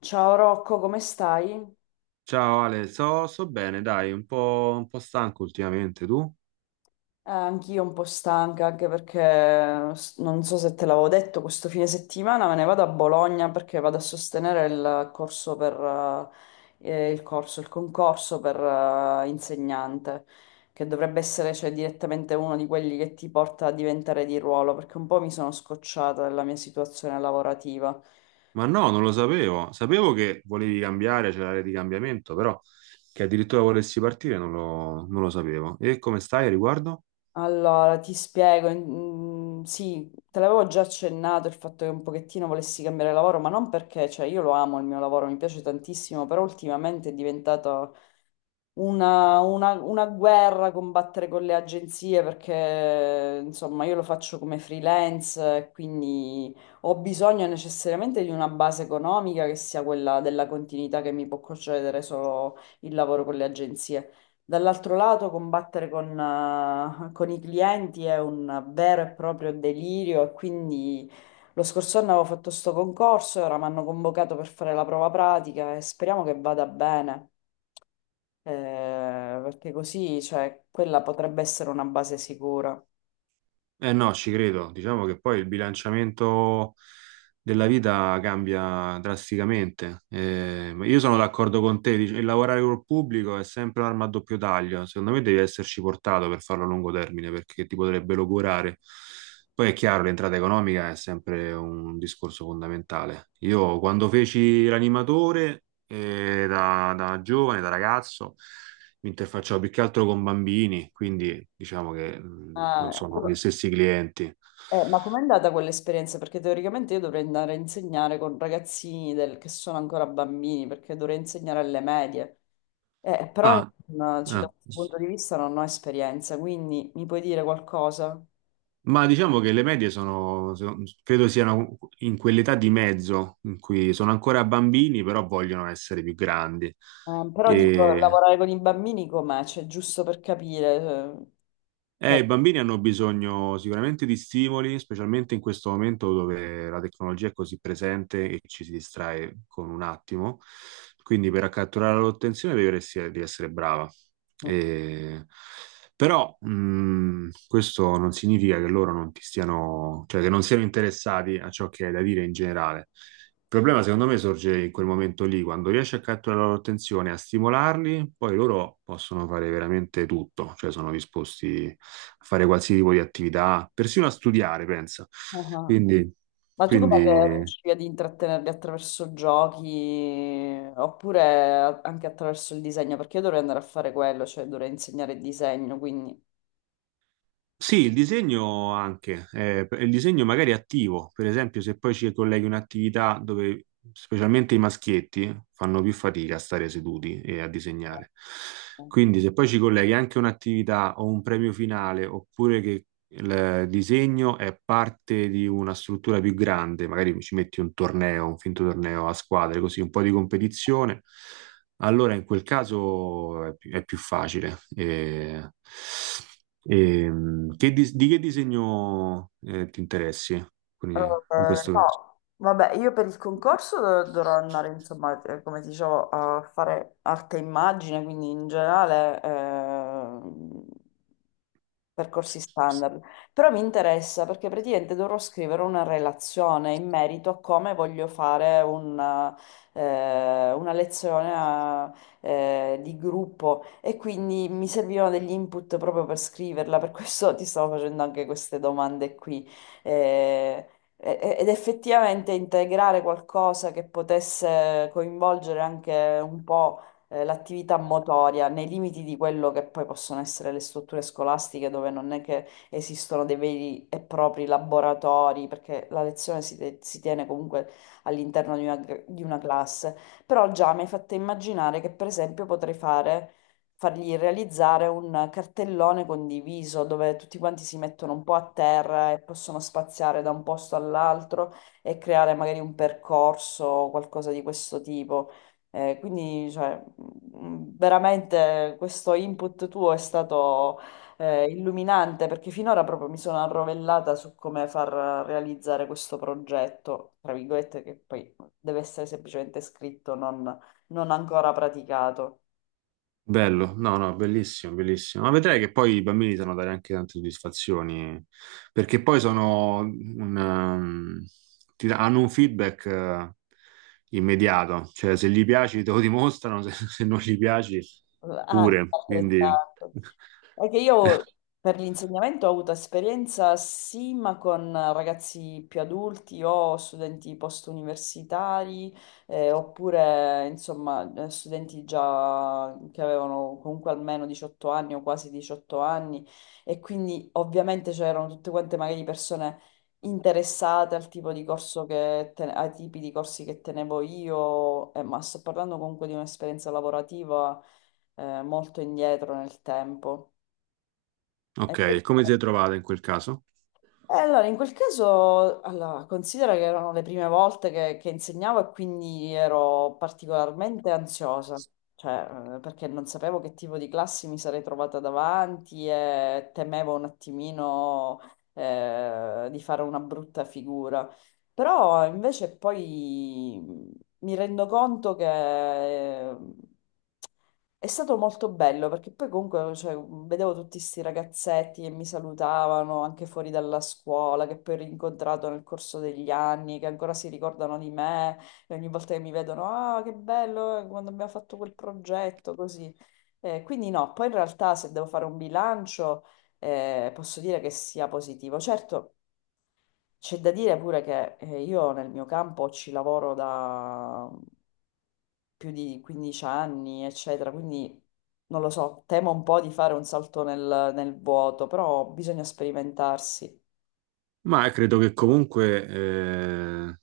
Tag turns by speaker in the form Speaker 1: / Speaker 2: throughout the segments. Speaker 1: Ciao Rocco, come stai?
Speaker 2: Ciao Ale, so bene, dai, un po' stanco ultimamente, tu?
Speaker 1: Anch'io un po' stanca, anche perché non so se te l'avevo detto, questo fine settimana me ne vado a Bologna perché vado a sostenere il corso per, il concorso per, insegnante, che dovrebbe essere, cioè, direttamente uno di quelli che ti porta a diventare di ruolo, perché un po' mi sono scocciata della mia situazione lavorativa.
Speaker 2: Ma no, non lo sapevo. Sapevo che volevi cambiare, c'era l'area di cambiamento, però che addirittura volessi partire non lo sapevo. E come stai a riguardo?
Speaker 1: Allora, ti spiego, sì, te l'avevo già accennato il fatto che un pochettino volessi cambiare lavoro, ma non perché, cioè io lo amo il mio lavoro, mi piace tantissimo, però ultimamente è diventato una guerra, combattere con le agenzie perché insomma io lo faccio come freelance, quindi ho bisogno necessariamente di una base economica che sia quella della continuità che mi può concedere solo il lavoro con le agenzie. Dall'altro lato, combattere con i clienti è un vero e proprio delirio e quindi lo scorso anno avevo fatto sto concorso e ora mi hanno convocato per fare la prova pratica e speriamo che vada bene, perché così, cioè, quella potrebbe essere una base sicura.
Speaker 2: Eh no, ci credo. Diciamo che poi il bilanciamento della vita cambia drasticamente. Ma io sono d'accordo con te, il lavorare col pubblico è sempre un'arma a doppio taglio. Secondo me devi esserci portato per farlo a lungo termine perché ti potrebbe logorare. Poi è chiaro, l'entrata economica è sempre un discorso fondamentale. Io quando feci l'animatore, da giovane, da ragazzo, mi interfacciavo più che altro con bambini, quindi diciamo che non
Speaker 1: Ah,
Speaker 2: sono gli
Speaker 1: ecco.
Speaker 2: stessi clienti.
Speaker 1: Ma com'è andata quell'esperienza? Perché teoricamente io dovrei andare a insegnare con che sono ancora bambini, perché dovrei insegnare alle medie. Però
Speaker 2: Ah,
Speaker 1: cioè, da
Speaker 2: ah.
Speaker 1: questo punto di vista non ho esperienza, quindi mi puoi dire qualcosa?
Speaker 2: Ma diciamo che le medie sono, credo siano in quell'età di mezzo in cui sono ancora bambini, però vogliono essere più grandi.
Speaker 1: Però dico,
Speaker 2: E
Speaker 1: lavorare con i bambini com'è? Cioè, giusto per capire. Cap-
Speaker 2: I bambini hanno bisogno sicuramente di stimoli, specialmente in questo momento dove la tecnologia è così presente e ci si distrae con un attimo. Quindi per catturare l'attenzione devi essere brava.
Speaker 1: Mm.
Speaker 2: E- Però questo non significa che loro non ti stiano, cioè che non siano interessati a ciò che hai da dire in generale. Il problema, secondo me, sorge in quel momento lì, quando riesci a catturare la loro attenzione, a stimolarli, poi loro possono fare veramente tutto, cioè sono disposti a fare qualsiasi tipo di attività, persino a studiare, pensa.
Speaker 1: Ah ah.
Speaker 2: Quindi,
Speaker 1: Ma tu come che
Speaker 2: quindi,
Speaker 1: riuscivi ad intrattenerli attraverso giochi oppure anche attraverso il disegno? Perché io dovrei andare a fare quello, cioè dovrei insegnare il disegno, quindi...
Speaker 2: sì, il disegno anche, il disegno magari attivo, per esempio se poi ci colleghi un'attività dove specialmente i maschietti fanno più fatica a stare seduti e a disegnare. Quindi se poi ci colleghi anche un'attività o un premio finale, oppure che il disegno è parte di una struttura più grande, magari ci metti un torneo, un finto torneo a squadre, così un po' di competizione, allora in quel caso è più facile. Che di che disegno ti interessi? Quindi, in questo caso.
Speaker 1: No, vabbè, io per il concorso dovrò andare, insomma, come ti dicevo, a fare arte e immagine, quindi in generale percorsi standard. Però mi interessa perché praticamente dovrò scrivere una relazione in merito a come voglio fare una di gruppo e quindi mi servivano degli input proprio per scriverla, per questo ti stavo facendo anche queste domande qui. Eh, Ed effettivamente integrare qualcosa che potesse coinvolgere anche un po' l'attività motoria nei limiti di quello che poi possono essere le strutture scolastiche dove non è che esistono dei veri e propri laboratori, perché la si tiene comunque all'interno di una, di una classe. Però già mi hai fatto immaginare che per esempio potrei fare fargli realizzare un cartellone condiviso dove tutti quanti si mettono un po' a terra e possono spaziare da un posto all'altro e creare magari un percorso o qualcosa di questo tipo. Veramente questo input tuo è stato illuminante perché finora proprio mi sono arrovellata su come far realizzare questo progetto, tra virgolette, che poi deve essere semplicemente scritto, non ancora praticato.
Speaker 2: Bello, no, no, bellissimo, bellissimo. Ma vedrai che poi i bambini sanno dare anche tante soddisfazioni, perché poi sono un, hanno un feedback immediato, cioè se gli piaci te lo dimostrano, se, se non gli piaci
Speaker 1: Ah,
Speaker 2: pure. Quindi,
Speaker 1: altrettanto. È che io per l'insegnamento ho avuto esperienza sì, ma con ragazzi più adulti o studenti post-universitari, oppure insomma studenti già che avevano comunque almeno 18 anni o quasi 18 anni e quindi ovviamente c'erano tutte quante magari persone interessate al tipo di ai tipi di corsi che tenevo io, ma sto parlando comunque di un'esperienza lavorativa molto indietro nel tempo. E
Speaker 2: ok, come ti sei trovata in quel caso?
Speaker 1: e allora, in quel caso, allora, considera che erano le prime volte che insegnavo e quindi ero particolarmente ansiosa, cioè, perché non sapevo che tipo di classi mi sarei trovata davanti e temevo un attimino, di fare una brutta figura. Però invece poi, mi rendo conto che è stato molto bello perché poi comunque cioè, vedevo tutti questi ragazzetti che mi salutavano anche fuori dalla scuola, che poi ho rincontrato nel corso degli anni, che ancora si ricordano di me e ogni volta che mi vedono, ah, che bello quando abbiamo fatto quel progetto, così. Quindi no, poi in realtà se devo fare un bilancio posso dire che sia positivo. Certo. C'è da dire pure che io nel mio campo ci lavoro da più di 15 anni, eccetera, quindi non lo so, temo un po' di fare un salto nel vuoto, però bisogna sperimentarsi.
Speaker 2: Ma credo che comunque,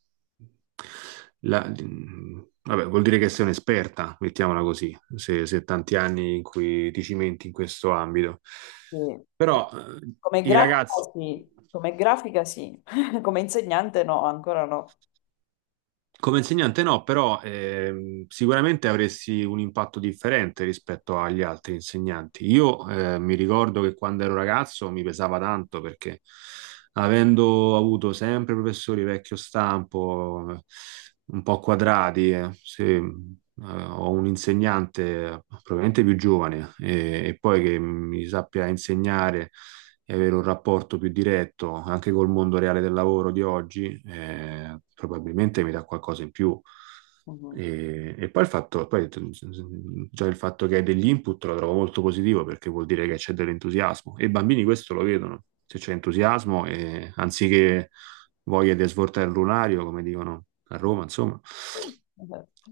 Speaker 2: vabbè, vuol dire che sei un'esperta, mettiamola così, se, se tanti anni in cui ti cimenti in questo ambito.
Speaker 1: Sì.
Speaker 2: Però
Speaker 1: Come
Speaker 2: i
Speaker 1: grafica
Speaker 2: ragazzi
Speaker 1: sì, come grafica sì, come insegnante no, ancora no.
Speaker 2: come insegnante no, però sicuramente avresti un impatto differente rispetto agli altri insegnanti. Io mi ricordo che quando ero ragazzo mi pesava tanto perché avendo avuto sempre professori vecchio stampo, un po' quadrati, se, ho un insegnante probabilmente più giovane e poi che mi sappia insegnare e avere un rapporto più diretto anche col mondo reale del lavoro di oggi, probabilmente mi dà qualcosa in più.
Speaker 1: Mhm.
Speaker 2: E poi il fatto, poi già il fatto che hai degli input lo trovo molto positivo perché vuol dire che c'è dell'entusiasmo e i bambini questo lo vedono, se c'è entusiasmo e anziché voglia di svoltare il lunario, come dicono a Roma, insomma,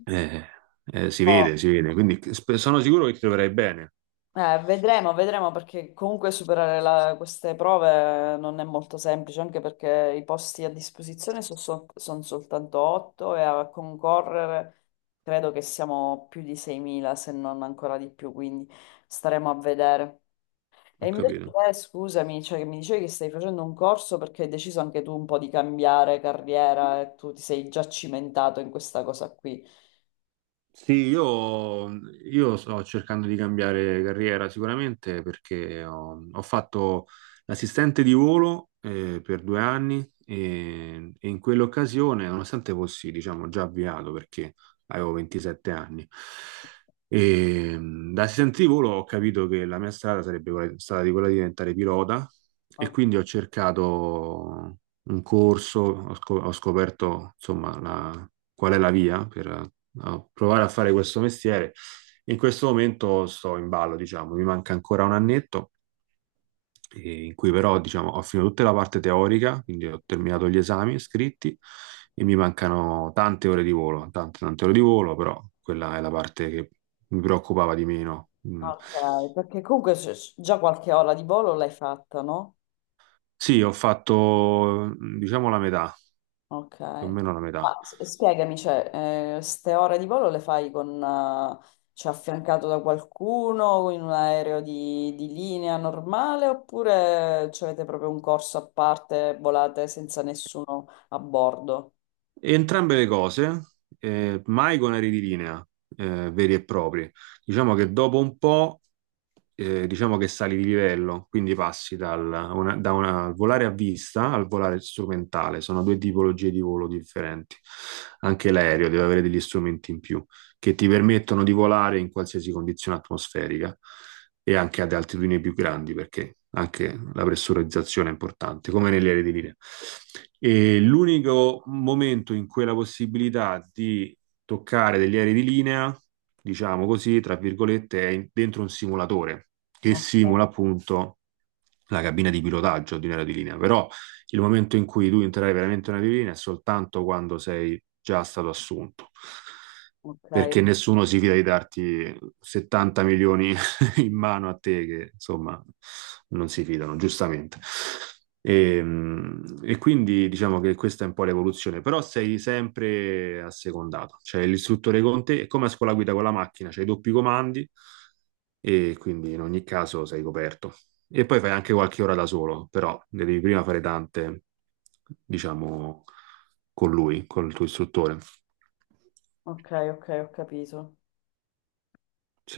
Speaker 2: eh,
Speaker 1: Oh,
Speaker 2: si vede, quindi sono sicuro che ti troverai bene,
Speaker 1: Vedremo, vedremo perché comunque superare queste prove non è molto semplice, anche perché i posti a disposizione sono soltanto 8 e a concorrere credo che siamo più di 6.000, se non ancora di più, quindi staremo a vedere. E
Speaker 2: ho
Speaker 1: invece
Speaker 2: capito.
Speaker 1: te, scusami, cioè, che mi dicevi che stai facendo un corso perché hai deciso anche tu un po' di cambiare carriera e tu ti sei già cimentato in questa cosa qui.
Speaker 2: Sì, io sto cercando di cambiare carriera sicuramente perché ho, ho fatto l'assistente di volo per 2 anni e in quell'occasione, nonostante fossi, diciamo, già avviato perché avevo 27 anni, e, da assistente di volo ho capito che la mia strada sarebbe stata di quella di diventare pilota e
Speaker 1: Oh,
Speaker 2: quindi ho cercato un corso, ho, ho scoperto insomma qual è la via per a provare a fare questo mestiere. In questo momento sto in ballo, diciamo, mi manca ancora un annetto, in cui però, diciamo, ho finito tutta la parte teorica, quindi ho terminato gli esami scritti e mi mancano tante ore di volo, tante ore di volo, però quella è la parte che mi preoccupava di meno. Mm.
Speaker 1: ok, perché comunque già qualche ora di volo l'hai fatta, no?
Speaker 2: Sì, ho fatto, diciamo, la metà,
Speaker 1: Ok.
Speaker 2: più o meno la metà.
Speaker 1: Ma spiegami, cioè, ste ore di volo le fai con, cioè, affiancato da qualcuno in un aereo di linea normale oppure cioè, avete proprio un corso a parte, volate senza nessuno a bordo?
Speaker 2: Entrambe le cose, mai con aerei di linea veri e propri. Diciamo che dopo un po', diciamo che sali di livello, quindi passi da una volare a vista al volare strumentale. Sono due tipologie di volo differenti. Anche l'aereo deve avere degli strumenti in più che ti permettono di volare in qualsiasi condizione atmosferica e anche ad altitudini più grandi, perché anche la pressurizzazione è importante, come negli aerei di linea. E l'unico momento in cui la possibilità di toccare degli aerei di linea, diciamo così, tra virgolette, dentro un simulatore che
Speaker 1: Ok,
Speaker 2: simula appunto la cabina di pilotaggio di un aereo di linea. Però il momento in cui tu entrerai veramente in un aereo di linea è soltanto quando sei già stato assunto.
Speaker 1: ok,
Speaker 2: Perché nessuno si fida di darti 70 milioni in mano a te che insomma non si fidano, giustamente. E, e quindi diciamo che questa è un po' l'evoluzione, però sei sempre assecondato, cioè l'istruttore con te è come a scuola guida con la macchina, c'hai i doppi comandi e quindi in ogni caso sei coperto. E poi fai anche qualche ora da solo, però ne devi prima fare tante, diciamo, con lui, con il tuo istruttore.
Speaker 1: ok, ho capito.